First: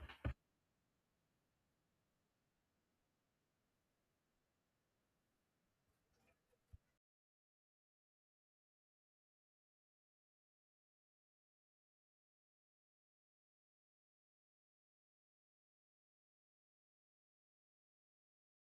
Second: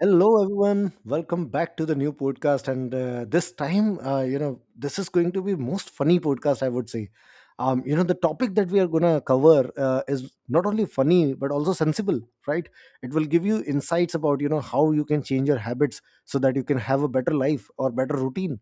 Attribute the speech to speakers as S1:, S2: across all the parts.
S1: Hello, everyone. Welcome back to the new podcast. And this time, this is going to be most funny podcast, I would say. The topic that we are going to cover is not only funny but also sensible, right? It will give you insights about you know how you can change your habits so that you can have a better life or better routine.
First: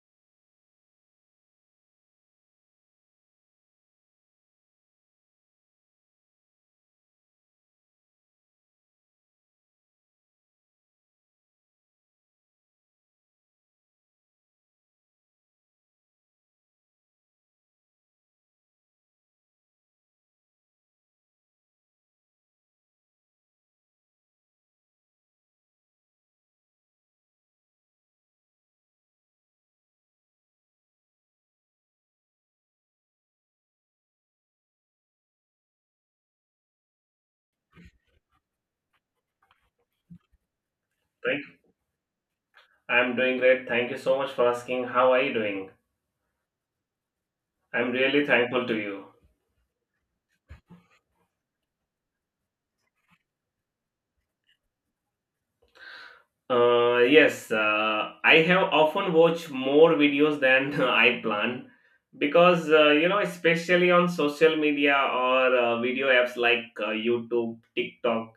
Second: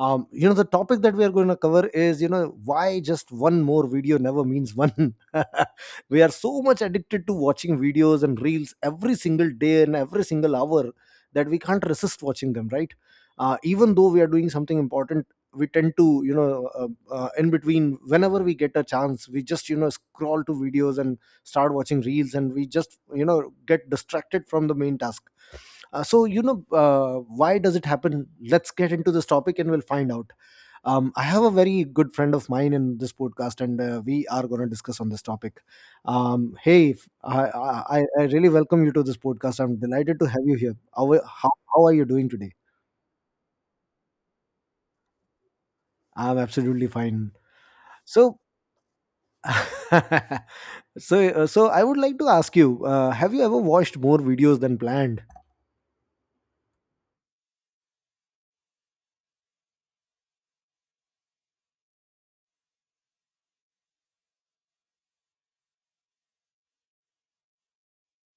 S1: The topic that we are going to cover is you know why just one more video never means one. We are so much addicted to watching videos and reels every single day and every single hour that we can't resist watching them, right? Even though we are doing something important, we tend to you know in between, whenever we get a chance, we just you know scroll to videos and start watching reels, and we just you know get distracted from the main task. uh, so you know uh, why does it happen? Let's get into this topic and we'll find out. I have a very good friend of mine in this podcast, and we are going to discuss on this topic. Hey, I really welcome you to this podcast. I'm delighted to have you here. How,
S2: Right?
S1: how, how are you doing today?
S2: I'm doing great. Thank you so much for asking. How are you doing?
S1: I'm absolutely fine.
S2: I'm really
S1: So,
S2: thankful to you.
S1: so I would like to ask you: Have you ever watched more videos than planned?
S2: Yes, I have often watched more videos than I plan because especially on social media or video apps like YouTube, TikTok,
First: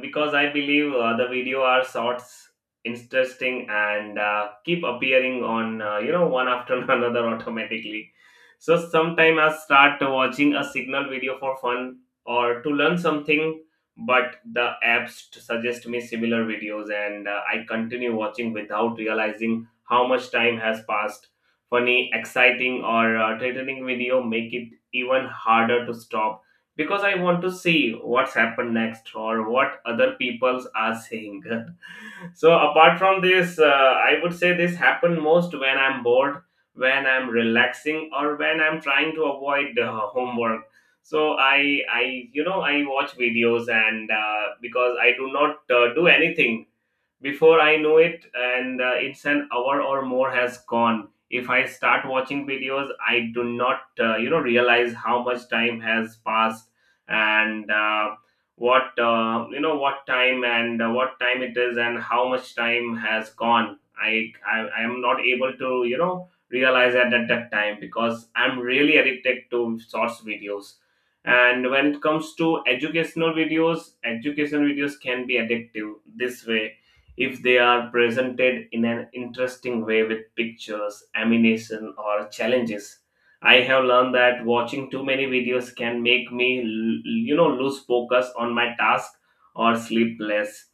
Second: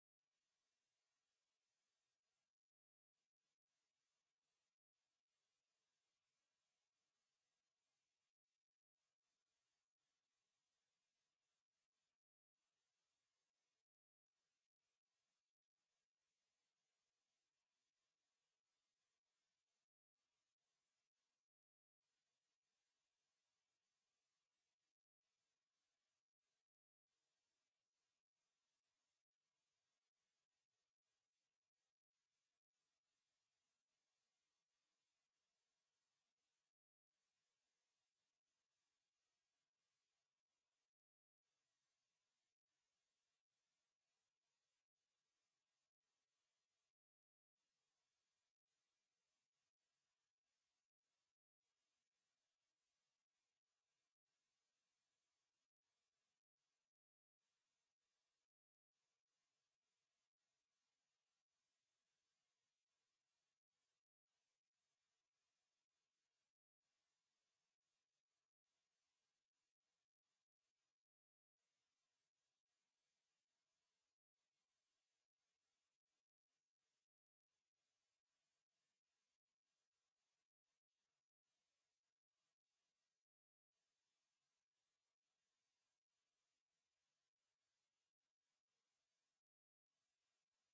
S2: because I believe the video are shorts, interesting, and keep appearing on, one after another automatically. So sometime I start watching a signal video for fun or to learn something, but the apps to suggest me similar videos, and I continue watching without realizing how much time has passed. Funny, exciting, or threatening video make it even harder to stop because I want to see what's happened next or what other peoples are saying. So apart from this, I would say this happen most when I'm bored, when I'm relaxing, or when I'm trying to avoid homework. So I watch videos, and because I do not do anything before I know it, and it's an hour or more has gone. If I start watching videos, I do not, realize how much time has passed, and what, you know, what time and what time it is and how much time has gone. I am not able to, you know, realize that at that time because I'm really addicted to shorts videos. And when it comes to educational videos can be addictive this way if they are presented in an interesting way with pictures, animation, or challenges. I have learned that watching too many videos can make me, lose focus on my task or sleep less.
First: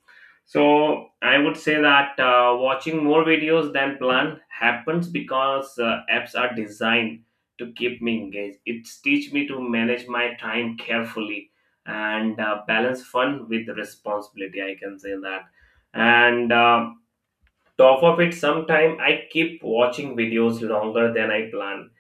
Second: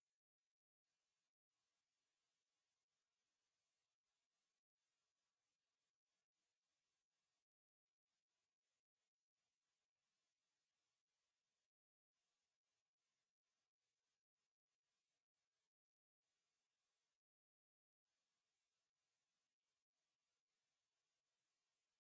S2: So I would say that watching more videos than planned happens because apps are designed to keep me engaged. It teach me to manage my time carefully and balance fun with responsibility. I can say that. And top of it, sometime I keep watching videos longer than I plan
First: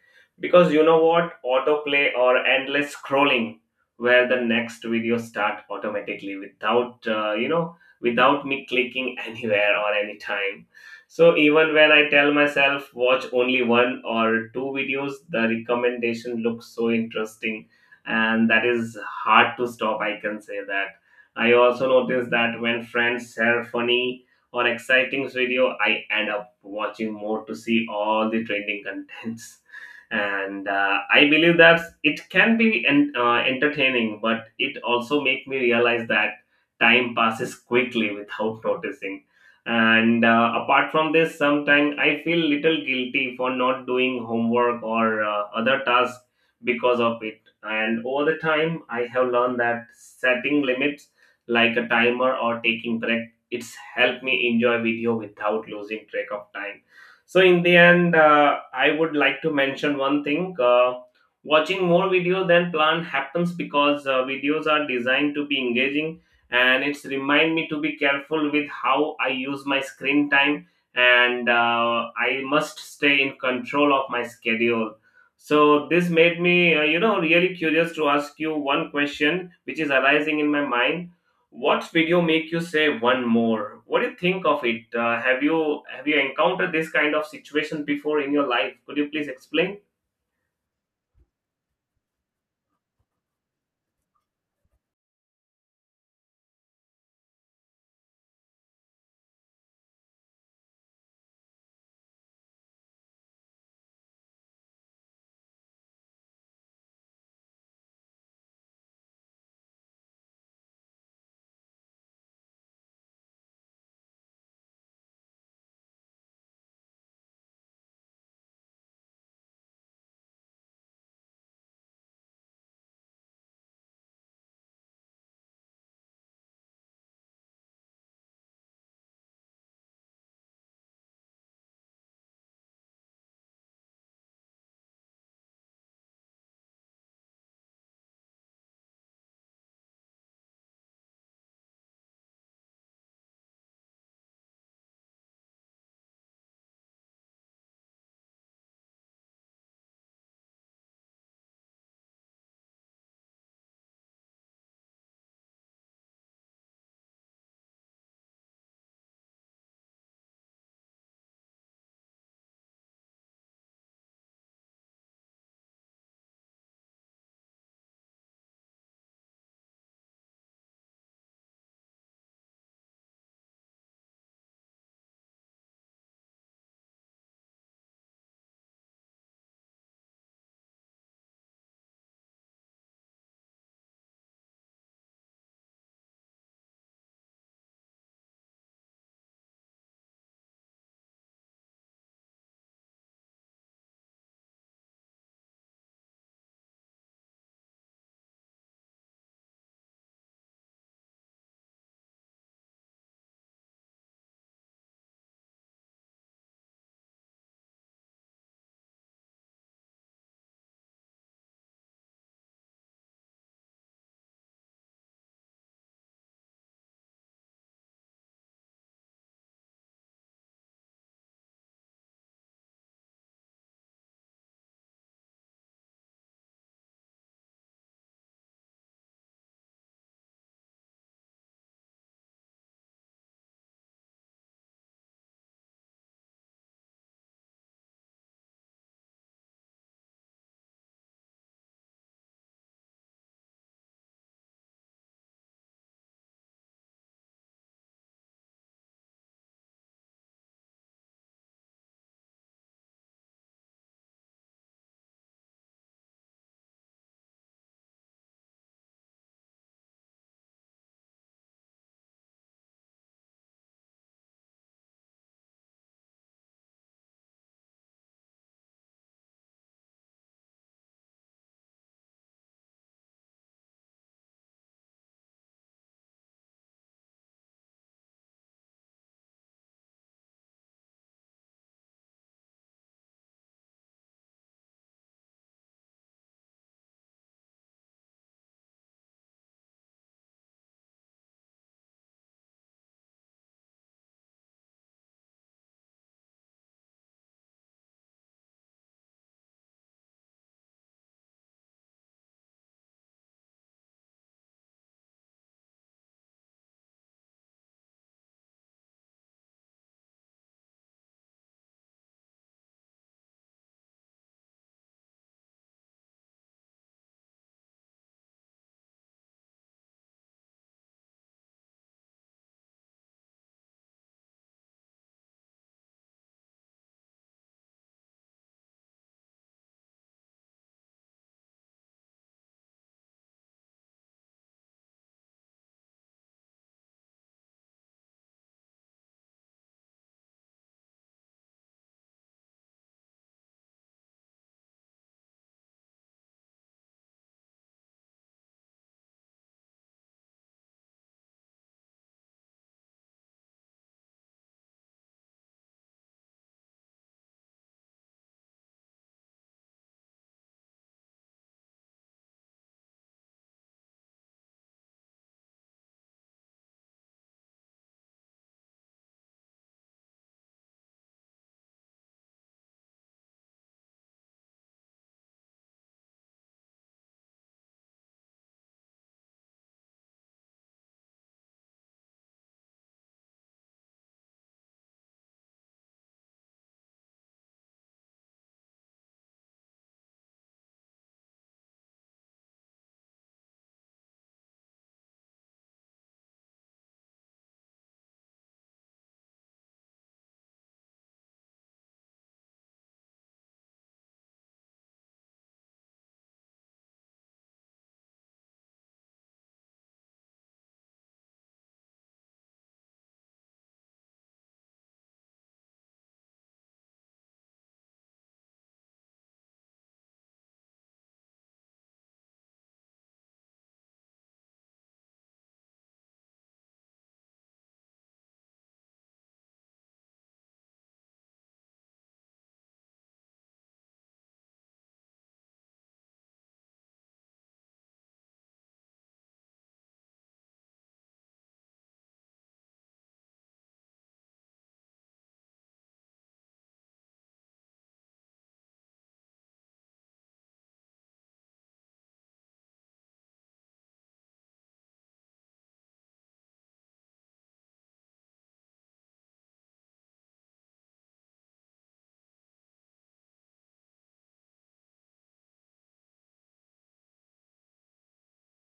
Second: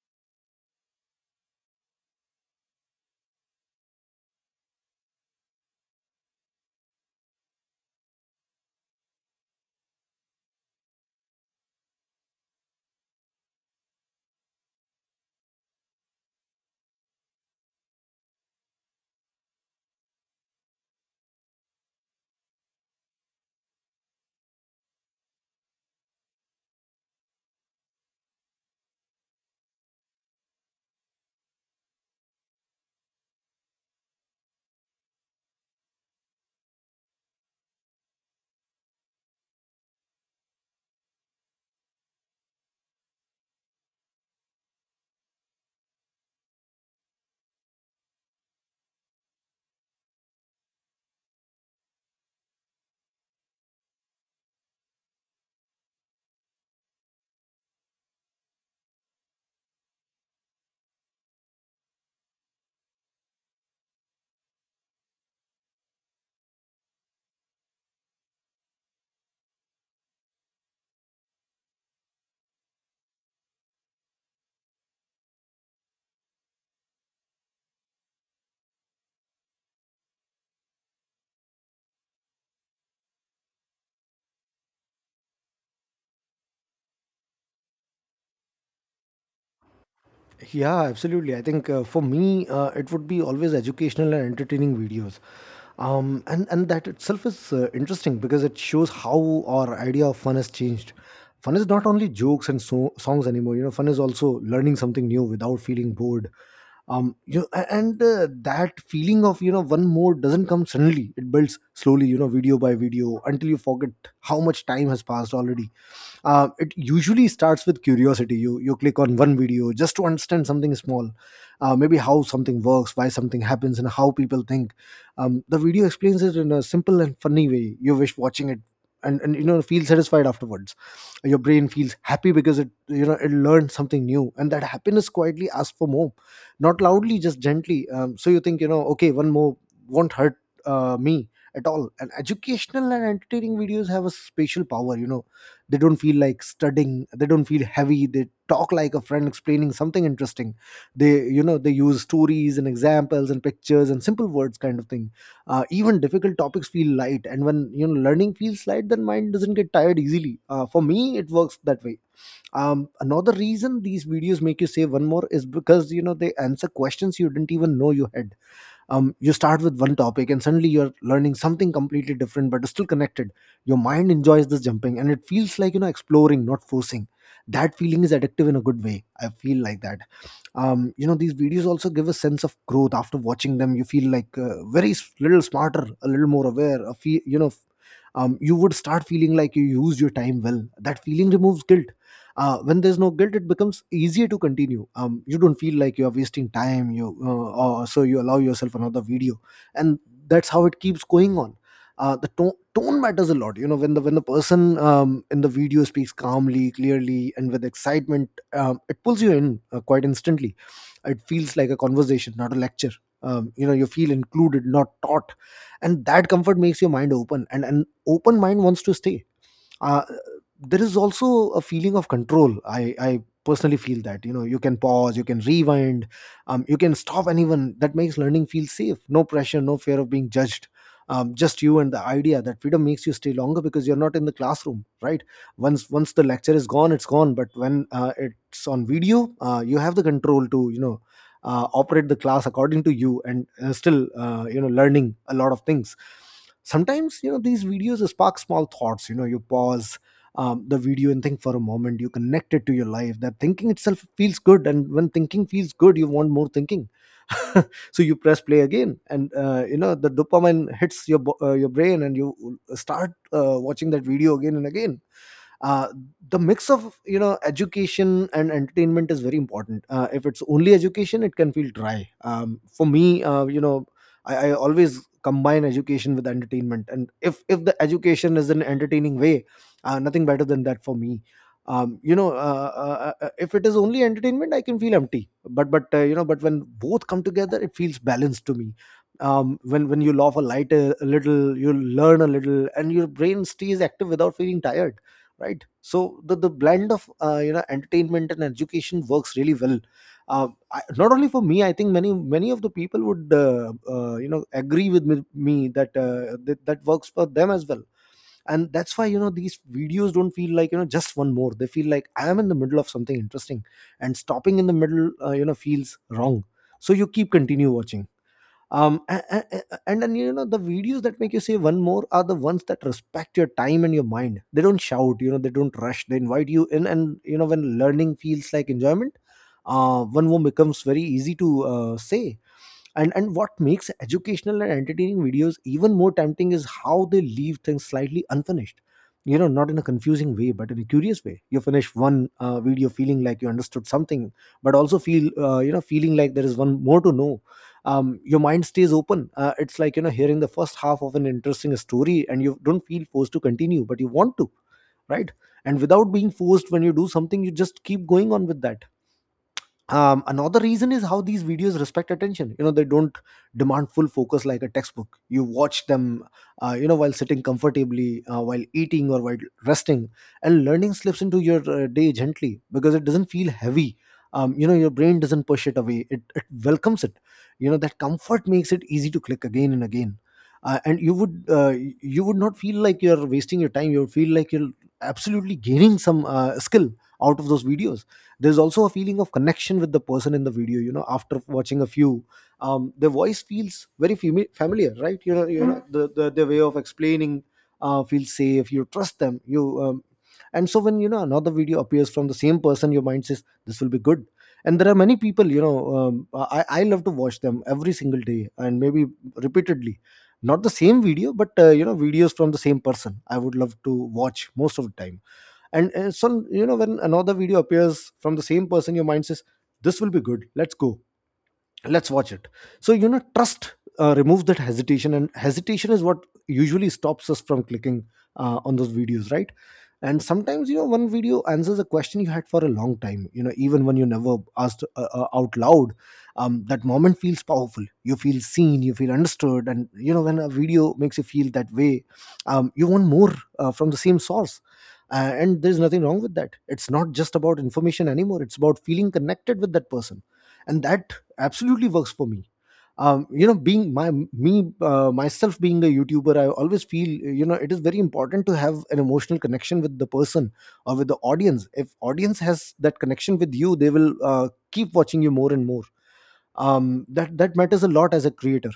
S2: because, you know, what autoplay or endless scrolling, where the next video start automatically without, without me clicking anywhere or anytime. So even when I tell myself watch only one or two videos, the recommendation looks so interesting, and that is hard to stop, I can say that. I also notice that when friends share funny on exciting video, I end up watching more to see all the trending contents. And I believe that it can be entertaining, but it also make me realize that time passes quickly without noticing. And apart from this, sometimes I feel little guilty for not doing homework or other tasks because of it. And over the time I have learned that setting limits like a timer or taking breaks, it's helped me enjoy video without losing track of time. So in the end, I would like to mention one thing, watching more video than planned happens because videos are designed to be engaging, and it's remind me to be careful with how I use my screen time, and I must stay in control of my schedule. So this made me, really curious to ask you one question which is arising in my mind. What video make you say one more? What do you think of it? Have you encountered this kind of situation before in your life? Could you please explain?
S1: Yeah, absolutely. I think for me, it would be always educational and entertaining videos. And that itself is interesting because it shows how our idea of fun has changed. Fun is not only jokes and songs anymore. You know, fun is also learning something new without feeling bored. You know, a- and That feeling of you know one more doesn't come suddenly. It builds slowly, you know, video by video, until you forget how much time has passed already. It usually starts with curiosity. You click on one video just to understand something small, maybe how something works, why something happens, and how people think. The video explains it in a simple and funny way. You wish watching it, and you know feel satisfied afterwards. Your brain feels happy because it you know it learned something new, and that happiness quietly asks for more. Not loudly, just gently. So you think, you know, okay, one more won't hurt me at all. And educational and entertaining videos have a special power, you know. They don't feel like studying. They don't feel heavy. They talk like a friend explaining something interesting. They you know they use stories and examples and pictures and simple words, kind of thing. Even difficult topics feel light, and when you know learning feels light, then mind doesn't get tired easily. For me, it works that way. Another reason these videos make you say one more is because you know they answer questions you didn't even know you had. You start with one topic and suddenly you're learning something completely different but still connected. Your mind enjoys this jumping, and it feels like you know exploring, not forcing. That feeling is addictive in a good way, I feel like that. You know, these videos also give a sense of growth. After watching them, you feel like little smarter, a little more aware, a fe- you know f- you would start feeling like you used your time well. That feeling removes guilt. When there's no guilt, it becomes easier to continue. You don't feel like you're wasting time. You Or so you allow yourself another video, and that's how it keeps going on. The tone matters a lot, you know. When the person in the video speaks calmly, clearly, and with excitement, it pulls you in quite instantly. It feels like a conversation, not a lecture. You know, you feel included, not taught, and that comfort makes your mind open, and an open mind wants to stay. uh, there is also a feeling of control. I personally feel that you know you can pause, you can rewind. You can stop anyone. That makes learning feel safe. No pressure, no fear of being judged. Just you and the idea. That freedom makes you stay longer because you're not in the classroom, right? Once the lecture is gone, it's gone. But when it's on video, you have the control to you know operate the class according to you and still you know learning a lot of things. Sometimes you know these videos spark small thoughts. You know, you pause the video and think for a moment. You connect it to your life. That thinking itself feels good, and when thinking feels good, you want more thinking. So you press play again, and you know the dopamine hits your brain, and you start watching that video again and again. uh, the mix of you know education and entertainment is very important. If it's only education, it can feel dry. For me, I always combine education with entertainment, and if the education is in an entertaining way, nothing better than that for me. If it is only entertainment, I can feel empty, but you know, but when both come together, it feels balanced to me. When you laugh a light a little, you learn a little, and your brain stays active without feeling tired, right? So the blend of you know entertainment and education works really well. uh, Not only for me, I think many of the people would you know agree with me that, that that works for them as well. And that's why you know these videos don't feel like you know just one more. They feel like I am in the middle of something interesting, and stopping in the middle you know feels wrong, so you keep continue watching. And then you know the videos that make you say one more are the ones that respect your time and your mind. They don't shout, you know. They don't rush. They invite you in, and you know when learning feels like enjoyment, one more becomes very easy to say. And what makes educational and entertaining videos even more tempting is how they leave things slightly unfinished. You know, not in a confusing way, but in a curious way. You finish one video feeling like you understood something but also feel you know feeling like there is one more to know. Your mind stays open. It's like you know hearing the first half of an interesting story, and you don't feel forced to continue, but you want to, right? And without being forced, when you do something, you just keep going on with that. Another reason is how these videos respect attention. You know, they don't demand full focus like a textbook. You watch them you know while sitting comfortably, while eating or while resting, and learning slips into your day gently because it doesn't feel heavy. You know, your brain doesn't push it away. It welcomes it. You know, that comfort makes it easy to click again and again. And you would You would not feel like you're wasting your time. You would feel like you're absolutely gaining some skill out of those videos. There's also a feeling of connection with the person in the video. You know, after watching a few, their voice feels very familiar, right? You know, you know the their way of explaining feels safe. You trust them. You And so when you know another video appears from the same person, your mind says this will be good. And there are many people, you know. I love to watch them every single day, and maybe repeatedly. Not the same video, but you know videos from the same person I would love to watch most of the time. And so you know when another video appears from the same person, your mind says this will be good, let's go, let's watch it. So you know trust removes that hesitation, and hesitation is what usually stops us from clicking on those videos, right? And sometimes you know one video answers a question you had for a long time, you know, even when you never asked out loud. That moment feels powerful. You feel seen You feel understood. And you know, when a video makes you feel that way, you want more from the same source. And there's nothing wrong with that. It's not just about information anymore, it's about feeling connected with that person. And that absolutely works for me. Um, you know being my me uh, myself being a youtuber, I always feel, it is very important to have an emotional connection with the person or with the audience. If audience has that connection with you, they will keep watching you more and more. That matters a lot as a creator.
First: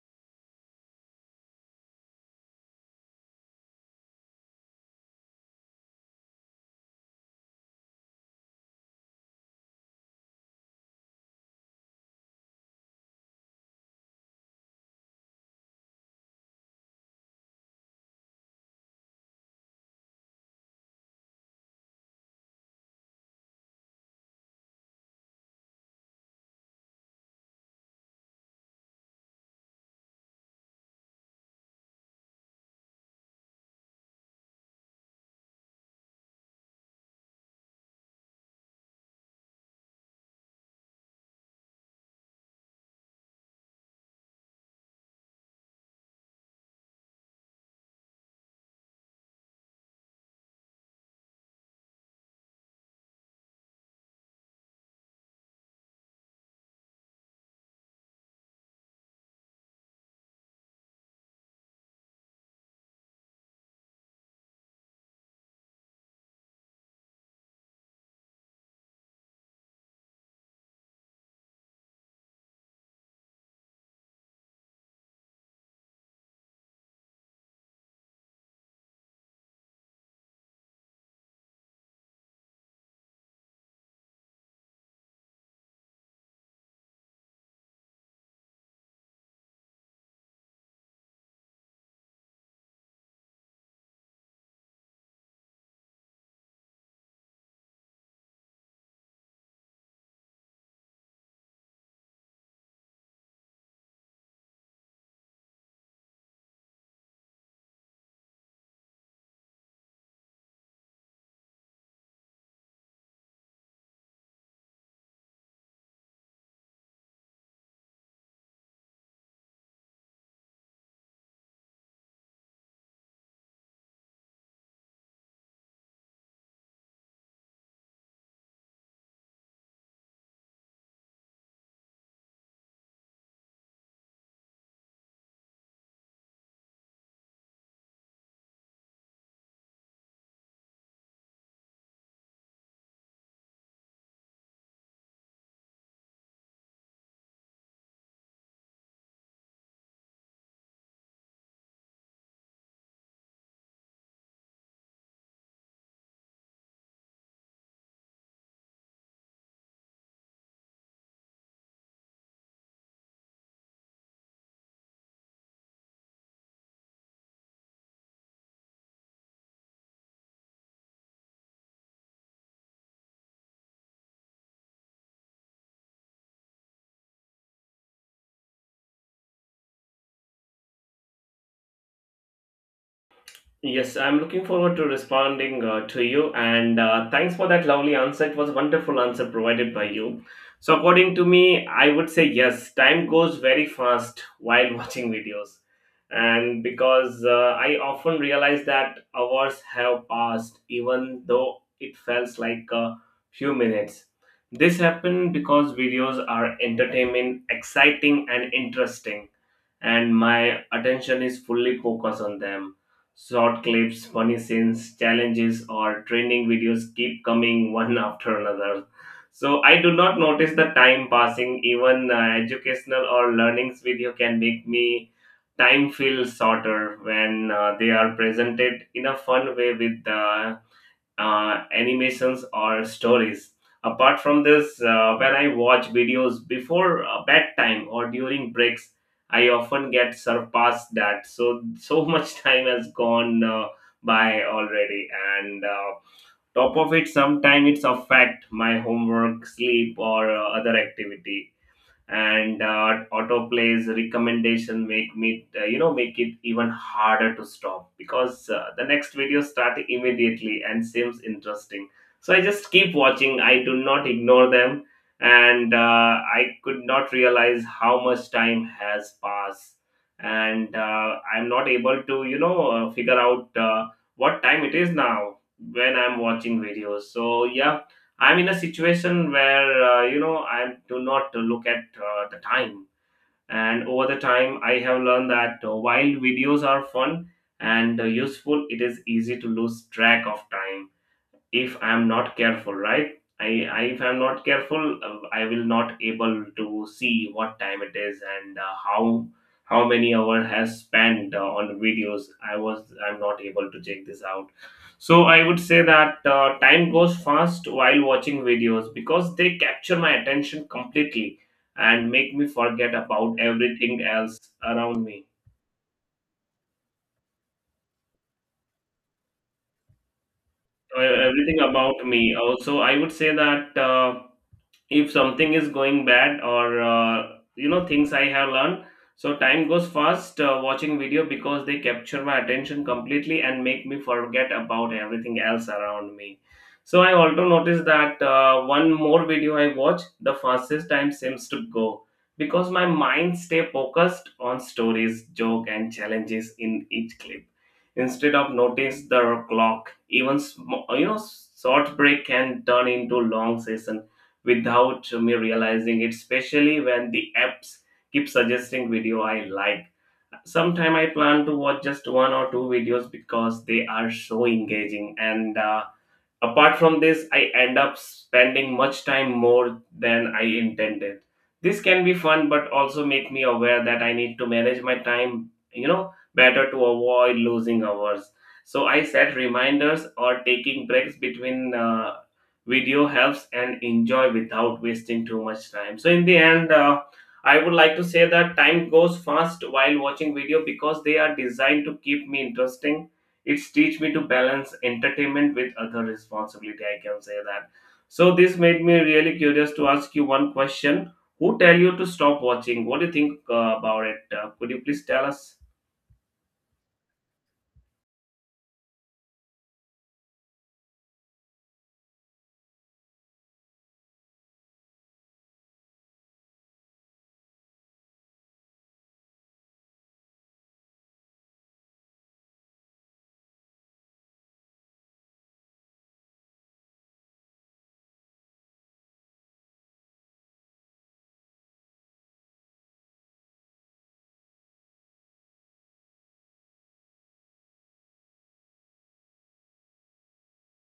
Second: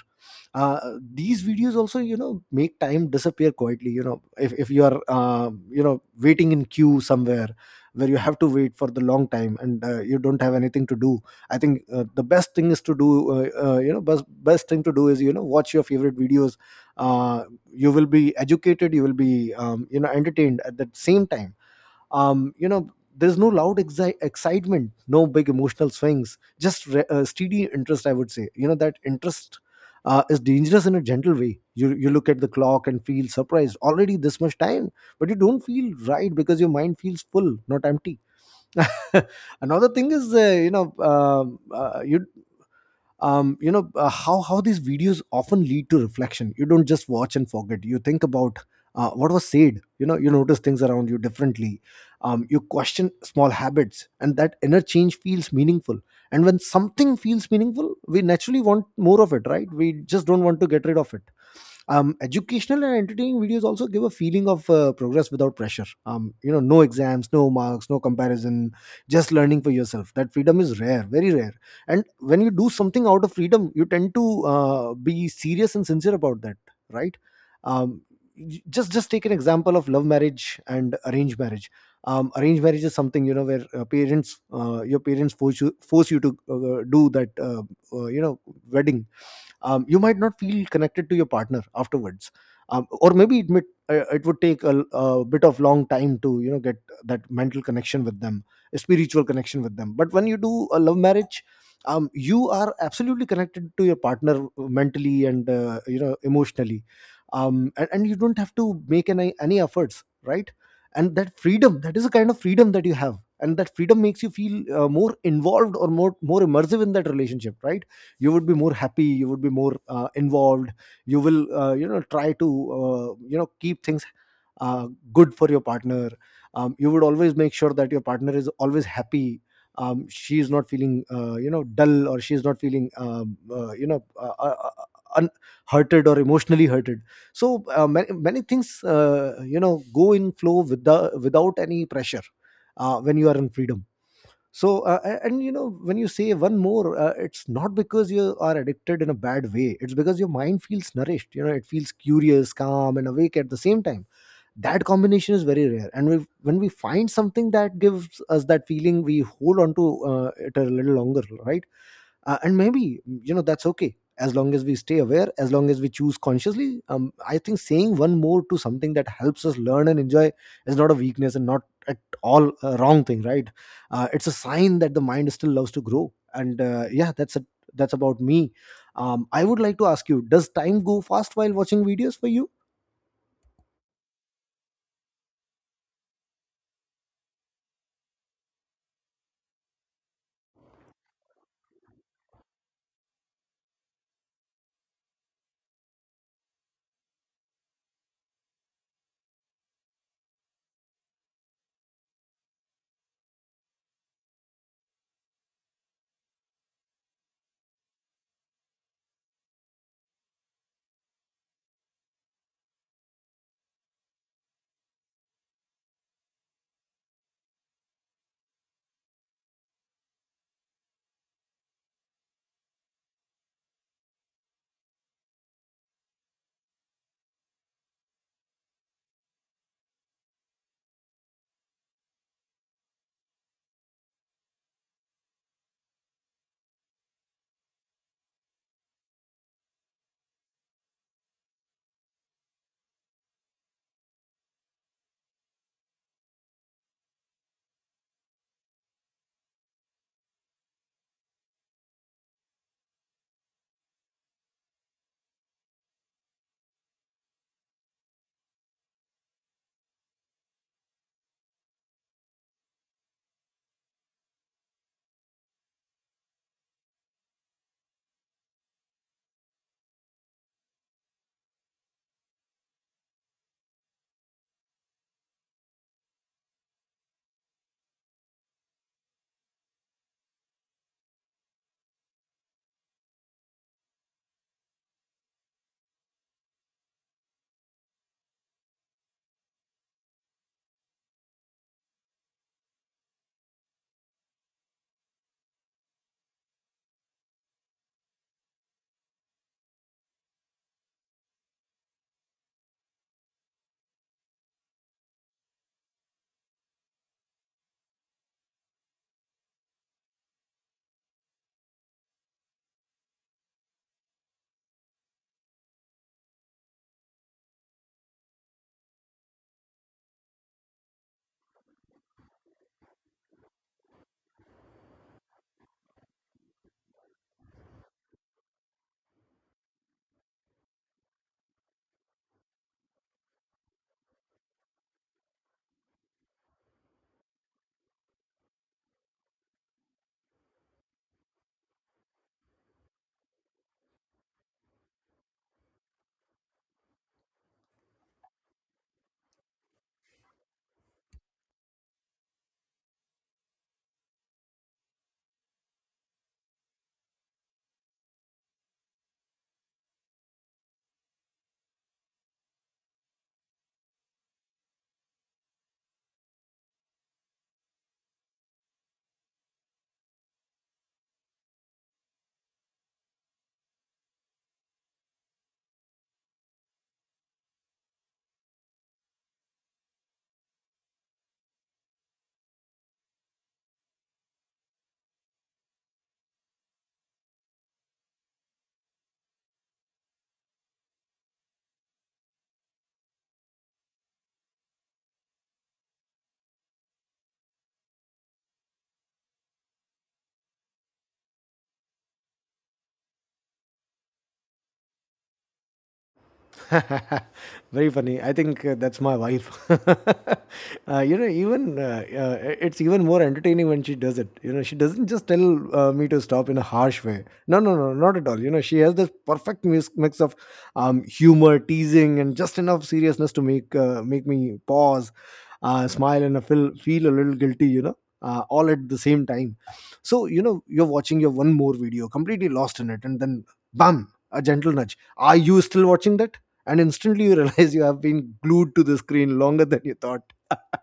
S1: uh, these videos also, you know, make time disappear quietly. You know, if you are waiting in queue somewhere, where you have to wait for the long time, and you don't have anything to do. I think, the best thing is to do, best thing to do is, watch your favorite videos. uh, you will be educated, you will be entertained at the same time. Um, you know there's no loud excitement, no big emotional swings, just steady interest, I would say. You know, that interest is dangerous in a gentle way. You look at the clock and feel surprised, already this much time. But you don't feel right because your mind feels full, not empty. Another thing is, you know um uh, you how these videos often lead to reflection. You don't just watch and forget, you think about what was said. You know, you notice things around you differently. You question small habits, and that inner change feels meaningful. And when something feels meaningful, we naturally want more of it, right? We just don't want to get rid of it. Educational and entertaining videos also give a feeling of progress without pressure. No exams, no marks, no comparison. Just learning for yourself. That freedom is rare, very rare. And when you do something out of freedom, you tend to be serious and sincere about that, right? Um, j- just just take an example of love marriage and arranged marriage. Arranged marriage is something, you know, where parents your parents force you to do that, uh, you know wedding. You might not feel connected to your partner afterwards. Or maybe it would take a bit of long time to get that mental connection with them, a spiritual connection with them. But when you do a love marriage, you are absolutely connected to your partner, mentally and emotionally. And you don't have to make any efforts, right? And that freedom, that is a kind of freedom that you have, and that freedom makes you feel more involved, or more immersive in that relationship, right? You would be more happy, you would be more involved. You will try to keep things uh, good for your partner. You would always make sure that your partner is always happy. She is not feeling dull, or she is not feeling un- hurted or emotionally hurted. So many things, go in flow without any pressure when you are in freedom. So and, you know, when you say one more, it's not because you are addicted in a bad way, it's because your mind feels nourished. You know, it feels curious, calm, and awake at the same time. That combination is very rare. And we when we find something that gives us that feeling, we hold on to it a little longer, right? And maybe, you know, that's okay, as long as we stay aware, as long as we choose consciously. I think saying one more to something that helps us learn and enjoy is not a weakness, and not at all a wrong thing, right? It's a sign that the mind still loves to grow, and yeah, that's it. That's about me. I would like to ask you, does time go fast while watching videos for you?
S2: Yes, I'm looking forward to responding to you, and thanks for that lovely answer. It was a wonderful answer provided by you. So, according to me, I would say yes, time goes very fast while watching videos, and because I often realize that hours have passed, even though it feels like a few minutes. This happened because videos are entertaining, exciting, and interesting, and my attention is fully focused on them. Short clips, funny scenes, challenges, or training videos keep coming one after another. So I do not notice the time passing. Even educational or learnings video can make me time feel shorter when they are presented in a fun way with the animations or stories. Apart from this, when I watch videos before bedtime or during breaks, I often get surpassed that. So so much time has gone by already, and top of it, sometimes it's affect my homework, sleep, or other activity, and autoplay's recommendation make me, make it even harder to stop because the next video start immediately and seems interesting. So I just keep watching, I do not ignore them, and I could not realize how much time has passed, and I'm not able to, you know, figure out what time it is now when I'm watching videos. So yeah, I'm in a situation where, I do not look at the time, and over the time I have learned that while videos are fun and useful, it is easy to lose track of time if I'm not careful, right? I, if I'm not careful, I will not able to see what time it is and how many hour has spent on videos. I'm not able to check this out. So I would say that time goes fast while watching videos because they capture my attention completely and make me forget about everything else around me. Everything about me, also I would say that if something is going bad or, things I have learned. So time goes fast watching video because they capture my attention completely and make me forget about everything else around me. So I also noticed that one more video I watch, the fastest time seems to go, because my mind stay focused on stories, joke and challenges in each clip instead of notice the clock. Even short break can turn into long session without me realizing it, especially when the apps keep suggesting video I like. Sometime I plan to watch just one or two videos because they are so engaging, and apart from this, I end up spending much time more than I intended. This can be fun, but also make me aware that I need to manage my time, you know, better to avoid losing hours. So I set reminders or taking breaks between video helps and enjoy without wasting too much time. So in the end, I would like to say that time goes fast while watching video because they are designed to keep me interesting. It's teach me to balance entertainment with other responsibility, I can say that. So this made me really curious to ask you one question. Who tell you to stop watching? What do you think about it? Could you please tell us?
S1: Very funny. I think that's my wife. You know, even it's even more entertaining when she does it. You know, she doesn't just tell me to stop in a harsh way. No, no, no, not at all. You know, she has this perfect mix of humor, teasing, and just enough seriousness to make me pause, smile, and feel a little guilty. You know, all at the same time. So, you know, you're watching your one more video, completely lost in it, and then bam, a gentle nudge. Are you still watching that? And instantly you realize you have been glued to the screen longer than you thought.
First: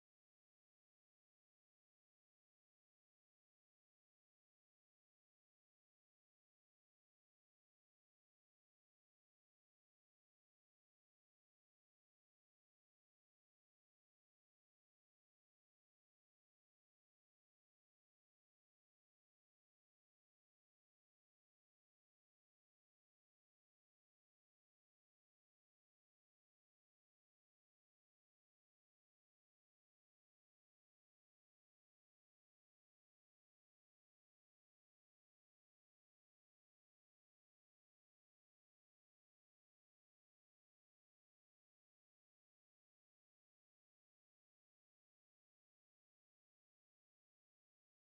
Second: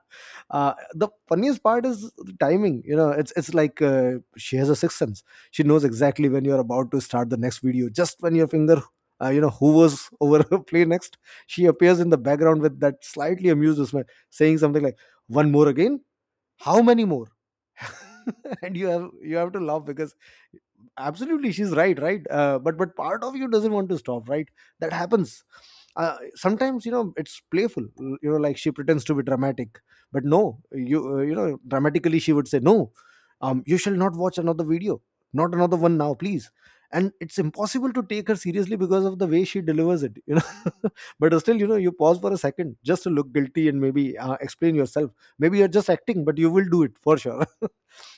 S1: The funniest part is the timing, you know, it's like, she has a sixth sense. She knows exactly when you're about to start the next video, just when your finger hovers over play next. She appears in the background with that slightly amused smile, saying something like, one more again, how many more. And you have to laugh because absolutely she's right, right? But part of you doesn't want to stop, right? That happens. Sometimes, you know, it's playful. You know, like she pretends to be dramatic. But no, you, you know dramatically she would say, no. You shall not watch another video, not another one now, please. And it's impossible to take her seriously because of the way she delivers it, you know. But still, you know, you pause for a second just to look guilty and maybe explain yourself. Maybe you're just acting, but you will do it for sure.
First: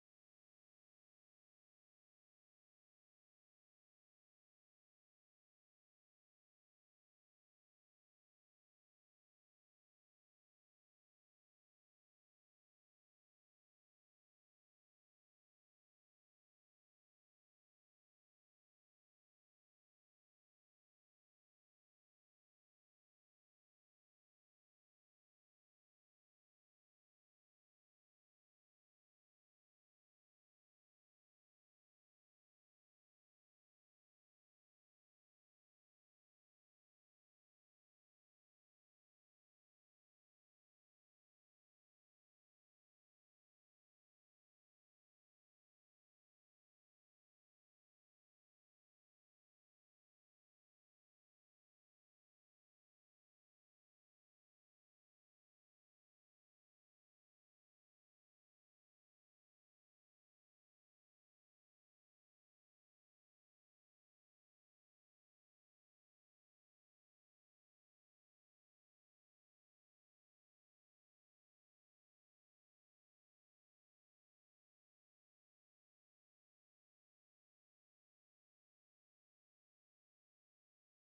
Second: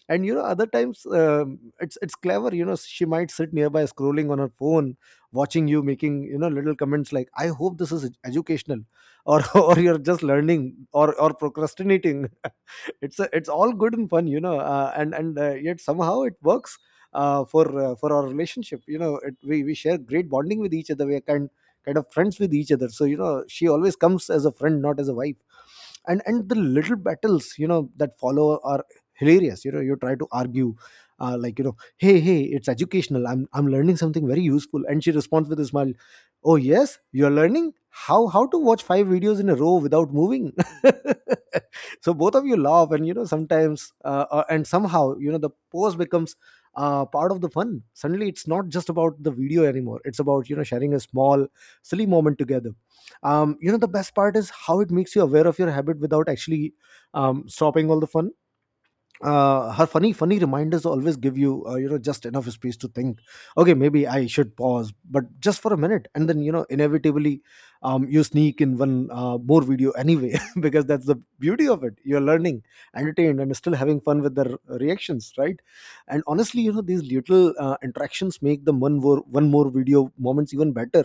S1: And, you know, other times, it's clever, you know. She might sit nearby scrolling on her phone, watching you, making, you know, little comments like, I hope this is educational, or or you're just learning, or procrastinating. It's all good and fun, you know, and yet somehow it works for our relationship. You know, it, we share great bonding with each other. We are kind of friends with each other, so you know, she always comes as a friend, not as a wife. And the little battles, you know, that follow are hilarious. You know, you try to argue, like, you know, hey, it's educational, I'm learning something very useful. And she responds with a smile, oh yes, you're learning how to watch five videos in a row without moving. So both of you laugh, and, you know, sometimes and somehow, you know, the pose becomes part of the fun. Suddenly it's not just about the video anymore, it's about, you know, sharing a small silly moment together. You know, the best part is how it makes you aware of your habit without actually stopping all the fun. Her funny reminders always give you you know just enough space to think, okay, maybe I should pause, but just for a minute. And then, you know, inevitably you sneak in one more video anyway. Because that's the beauty of it, you're learning, entertained, and still having fun with their reactions, right? And honestly, you know, these little interactions make the one more, one more video moments even better.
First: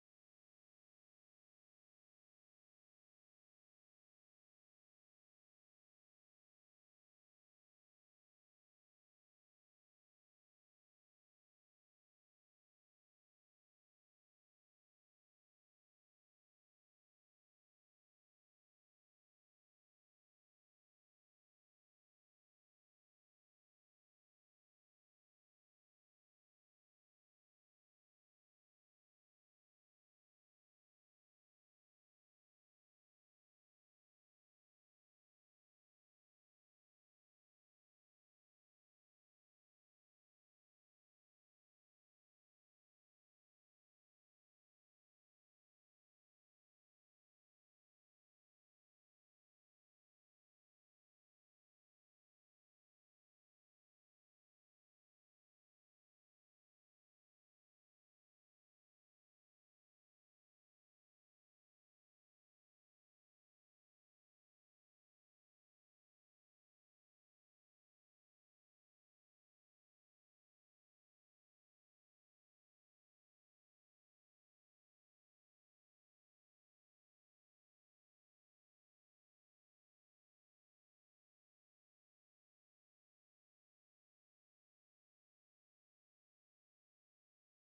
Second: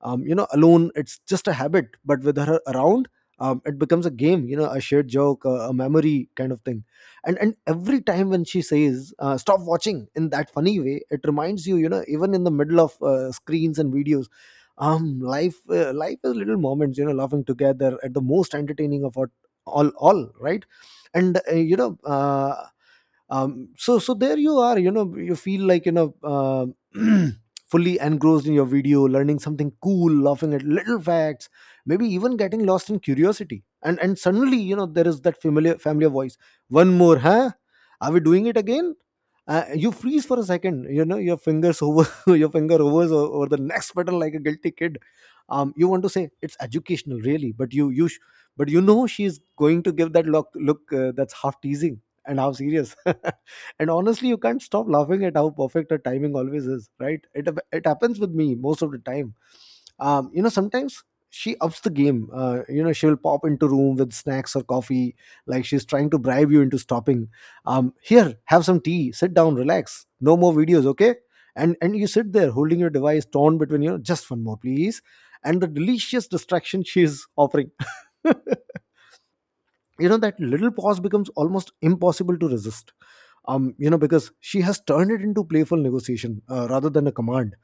S1: You know, alone it's just a habit, but with her around, it becomes a game. You know, a shared joke, a memory kind of thing. And every time when she says, stop watching in that funny way, it reminds you, you know, even in the middle of screens and videos, life is little moments, you know, laughing together at the most entertaining of what. All right. And so there you are. You know, you feel like, fully engrossed in your video, learning something cool, laughing at little facts, maybe even getting lost in curiosity. And suddenly, you know, there is that familiar voice. One more, huh? Are we doing it again? You freeze for a second, you know, your fingers over your finger hovers over the next pedal like a guilty kid. You want to say, it's educational, really, but you know She's going to give that look that's half teasing and how serious. And honestly, you can't stop laughing at how perfect her timing always is, right? It happens with me most of the time. Sometimes she ups the game, you know, she will pop into room with snacks or coffee, like she's trying to bribe you into stopping. Here, have some tea, sit down, relax, no more videos, okay? And you sit there holding your device, torn between, you know, just one more, please, and the delicious distraction she's offering. You know, that little pause becomes almost impossible to resist, you know, because she has turned it into playful negotiation rather than a command.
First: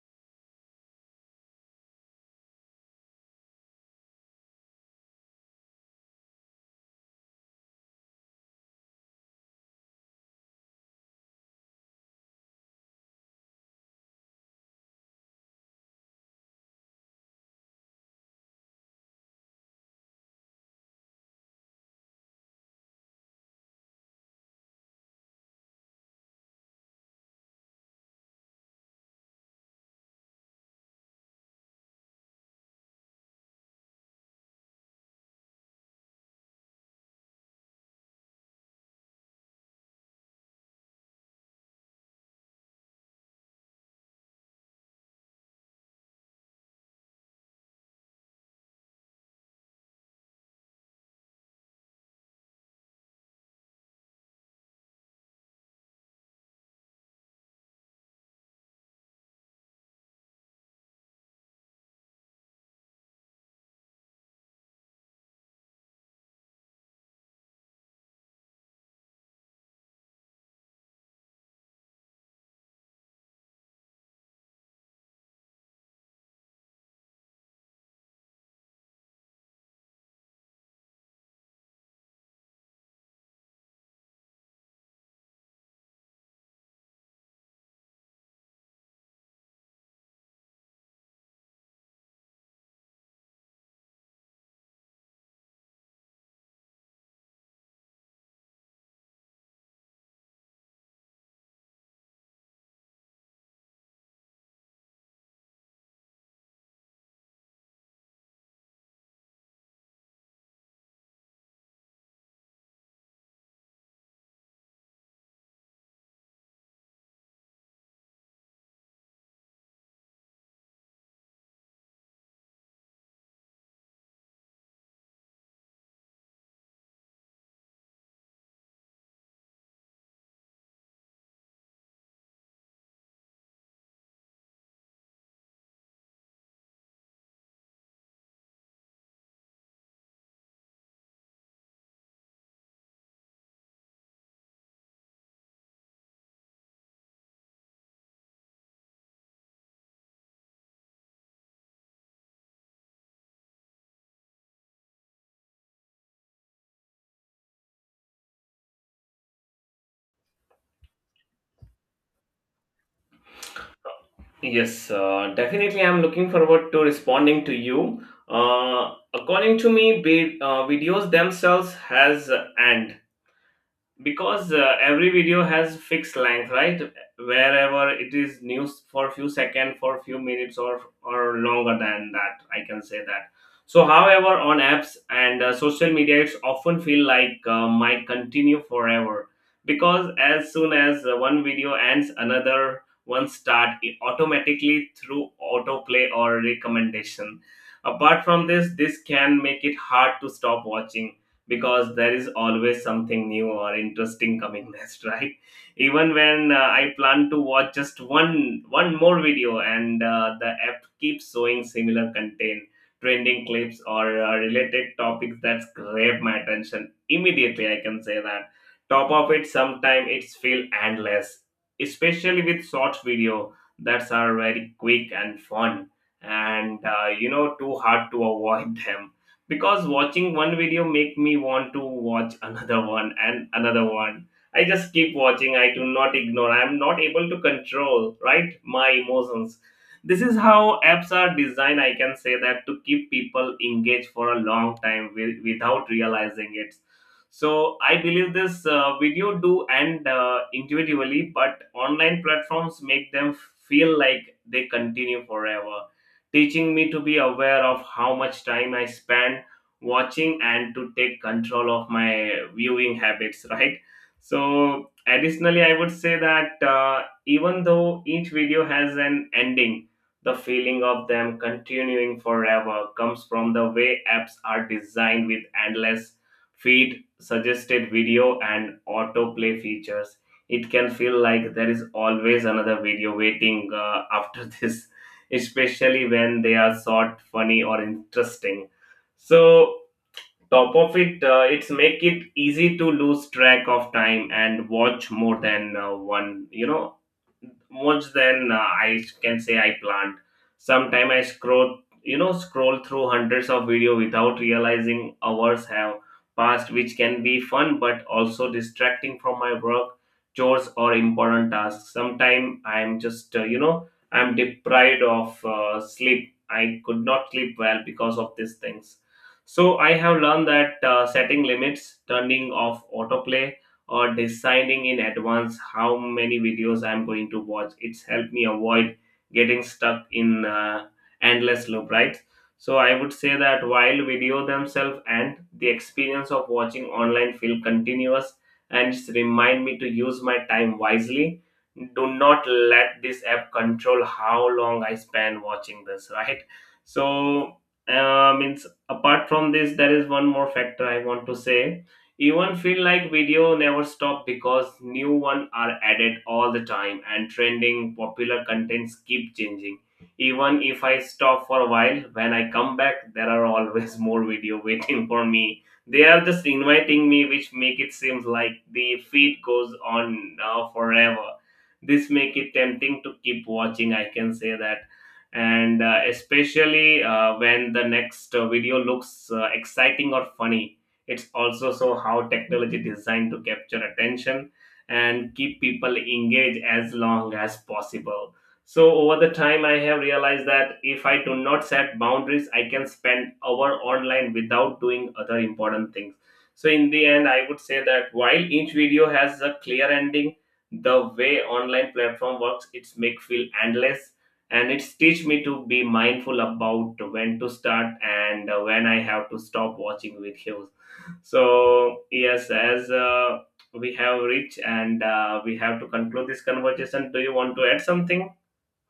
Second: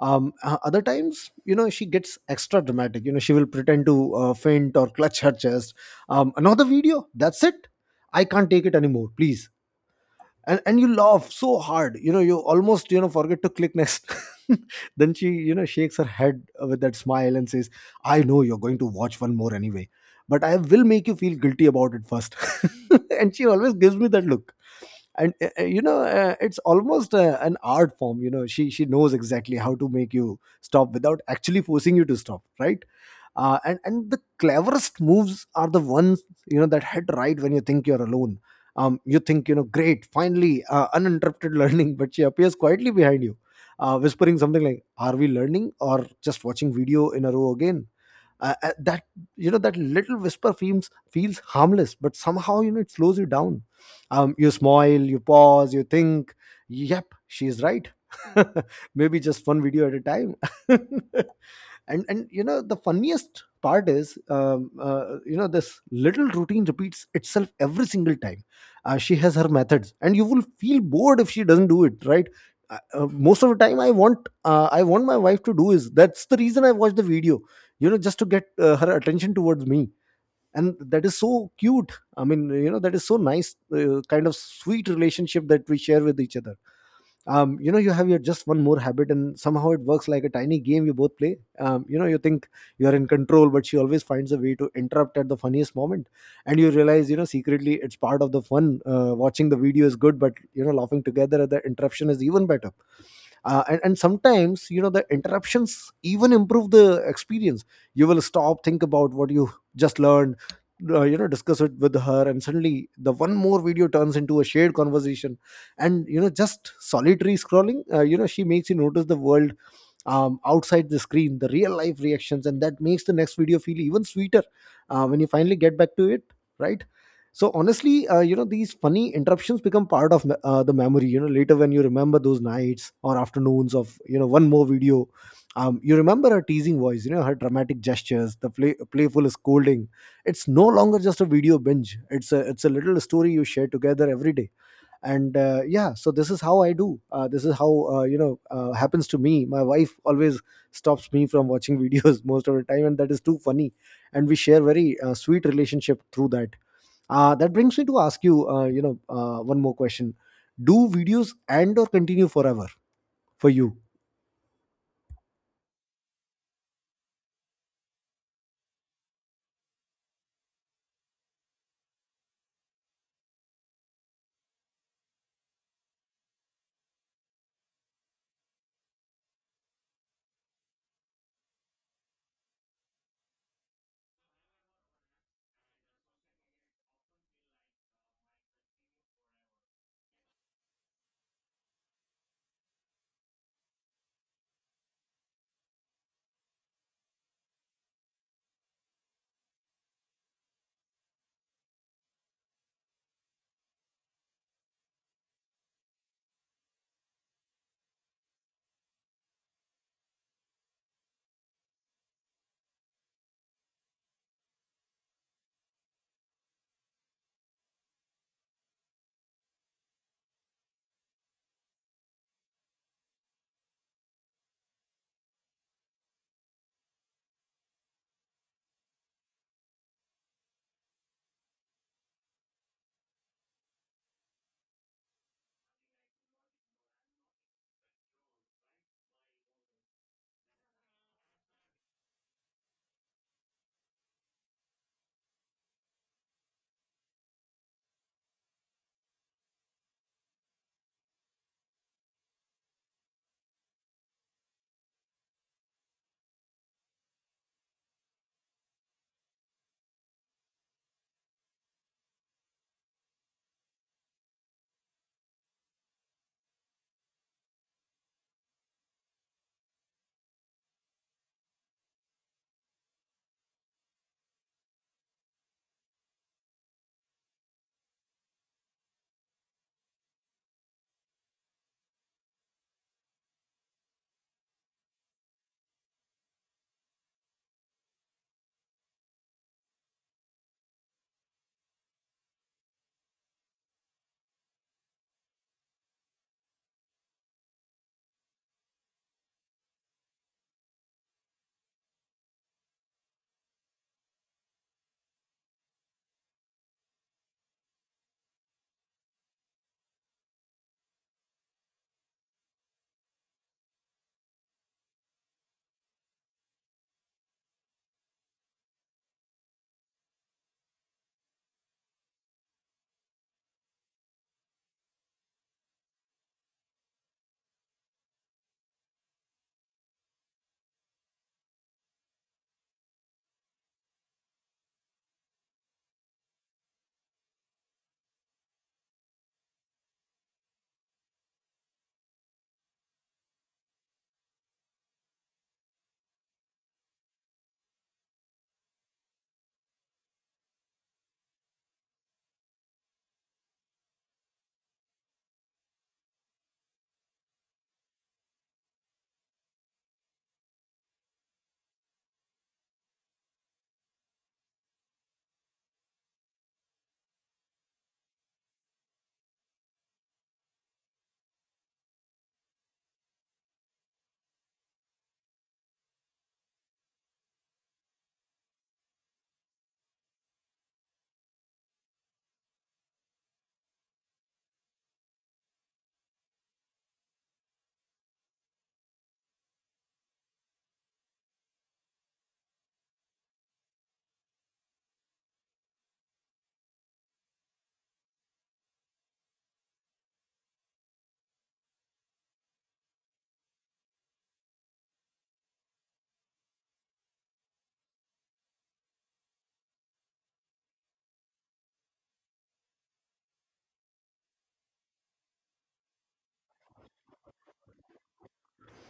S1: Other times, you know, she gets extra dramatic. You know, she will pretend to faint or clutch her chest. Another video. That's it. I can't take it anymore. Please. And you laugh so hard. You know, you almost, forget to click next. Then she, you know, shakes her head with that smile and says, "I know you're going to watch one more anyway. But I will make you feel guilty about it first." And she always gives me that look. And you know, it's almost an art form. You know, she knows exactly how to make you stop without actually forcing you to stop, right? And the cleverest moves are the ones, you know, that hit right when you think you're alone. You think, you know, great, finally uninterrupted learning, but she appears quietly behind you, whispering something like, are we learning or just watching video in a row again? That You know, that little whisper feels harmless, but somehow, you know, it slows you down. You smile, you pause, you think, yep, she's right. Maybe just one video at a time. And you know, the funniest part is, you know, this little routine repeats itself every single time. She has her methods and you will feel bored if she doesn't do it right. Most of the time, I want my wife to do is, that's the reason I watch the video, you know, just to get her attention towards me. And that is so cute. I mean, you know, that is so nice, kind of sweet relationship that we share with each other. You know, you have your just one more habit and somehow it works like a tiny game you both play. You know, you think you're in control, but she always finds a way to interrupt at the funniest moment. And you realize, you know, secretly it's part of the fun. Watching the video is good, but, you know, laughing together at the interruption is even better. And sometimes, you know, the interruptions even improve the experience. You will stop, think about what you just learned, you know, discuss it with her, and suddenly the one more video turns into a shared conversation. And, you know, just solitary scrolling, you know, she makes you notice the world outside the screen, the real life reactions, and that makes the next video feel even sweeter when you finally get back to it, right? So honestly, you know, these funny interruptions become part of the memory, you know, later, when you remember those nights or afternoons of, you know, one more video. You remember her teasing voice, you know, her dramatic gestures, the playful scolding. It's no longer just a video binge. It's a little story you share together every day. And yeah, so this is how I do. This is how, happens to me. My wife always stops me from watching videos most of the time, and that is too funny. And we share very sweet relationship through that. That brings me to ask you, you know one more question. Do videos end or continue forever for you?
S2: Yes, definitely. I'm looking forward to responding to you. According to me, videos themselves has an end because every video has fixed length, right? Wherever it is news for few seconds, for few minutes, or longer than that, I can say that. So however, on apps and social media, it's often feel like might continue forever, because as soon as one video ends, another one start it automatically through autoplay or recommendation. Apart from this, this can make it hard to stop watching because there is always something new or interesting coming next, right? Even when I plan to watch just one more video and the app keeps showing similar content, trending clips or related topics that grab my attention immediately, I can say that. Top of it, sometimes it's feel endless, especially with short video that are very quick and fun, and, too hard to avoid them, because watching one video make me want to watch another one and another one. I just keep watching, I do not ignore, I am not able to control, right, my emotions. This is how apps are designed, I can say that, to keep people engaged for a long time without realizing it. So I believe this video do end intuitively, but online platforms make them feel like they continue forever, teaching me to be aware of how much time I spend watching and to take control of my viewing habits. Right? So additionally, I would say that even though each video has an ending, the feeling of them continuing forever comes from the way apps are designed with endless feed, suggested video and autoplay features. It can feel like there is always another video waiting after this, especially when they are short, funny or interesting. So top of it, it's make it easy to lose track of time and watch more than one, you know, much than I can say I planned. Sometime I scroll, you know, scroll through hundreds of video without realizing hours have passed, which can be fun but also distracting from my work, chores, or important tasks. Sometime I'm just, I'm deprived of sleep. I could not sleep well because of these things. So I have learned that setting limits, turning off autoplay, or deciding in advance how many videos I'm going to watch, it's helped me avoid getting stuck in endless loop, right? So I would say that while video themselves and the experience of watching online feel continuous, and it's remind me to use my time wisely, do not let this app control how long I spend watching this, right? So means apart from this, there is one more factor I want to say. Even feel like video never stop because new one are added all the time, and trending popular contents keep changing. Even if I stop for a while, when I come back, there are always more video waiting for me. They are just inviting me, which make it seems like the feed goes on now forever. This make it tempting to keep watching, I can say that. And especially when the next video looks exciting or funny, it's also so how technology designed to capture attention and keep people engaged as long as possible. So over the time I have realized that if I do not set boundaries, I can spend hour online without doing other important things. So in the end, I would say that while each video has a clear ending, the way online platform works, it's make feel endless, and it's teach me to be mindful about when to start and when I have to stop watching videos. So yes, as we have reached and we have to conclude this conversation, do you want to add something,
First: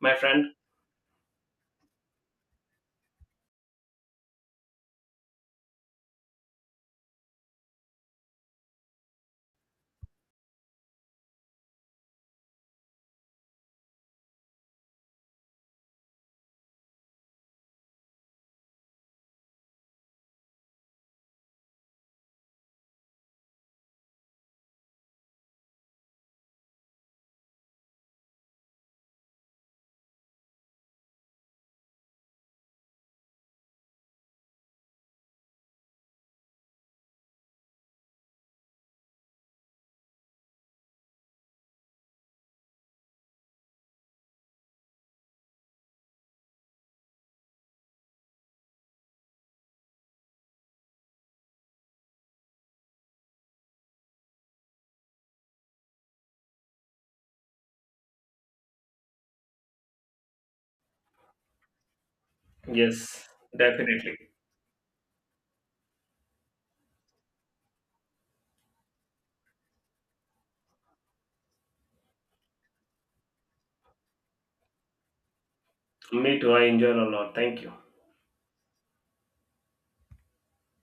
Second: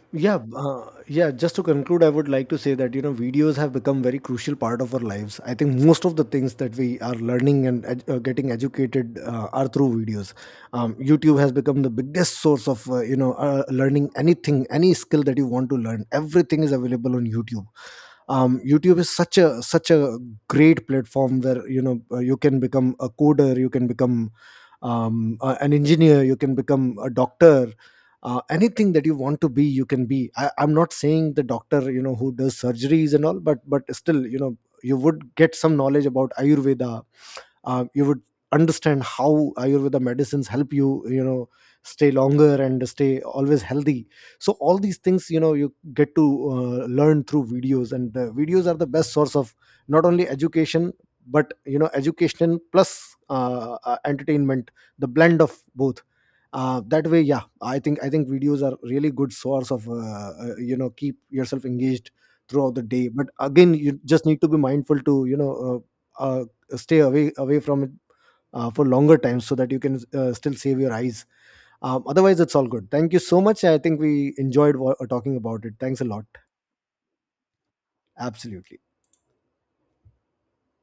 S2: my
S1: Yeah,
S2: friend?
S1: yeah, just to conclude, I would like to say that, you know, videos have become very crucial part of our lives. I think most of the things that we are learning and getting educated are through videos. YouTube has become the biggest source of, learning anything, any skill that you want to learn, everything is available on YouTube. YouTube is such a great platform where, you know, you can become a coder, you can become an engineer, you can become a doctor, anything that you want to be, you can be. I'm not saying the doctor, you know, who does surgeries and all, but still, you know, you would get some knowledge about ayurveda. You would understand how ayurveda medicines help you, you know, stay longer and stay always healthy. So all these things, you know, you get to learn through videos. And videos are the best source of not only education, but, you know, education plus entertainment, the blend of both. That way, yeah, I think videos are really good source of you know, keep yourself engaged throughout the day. But
S2: Yes,
S1: again, you
S2: definitely.
S1: just need to be mindful to, you know, uh, stay away from it for longer time, so that you can still save your eyes. Otherwise, it's all good. Thank you so much. I think we enjoyed talking about it. Thanks a lot.
S2: Me too, I enjoy a lot. Thank you.
S1: Absolutely.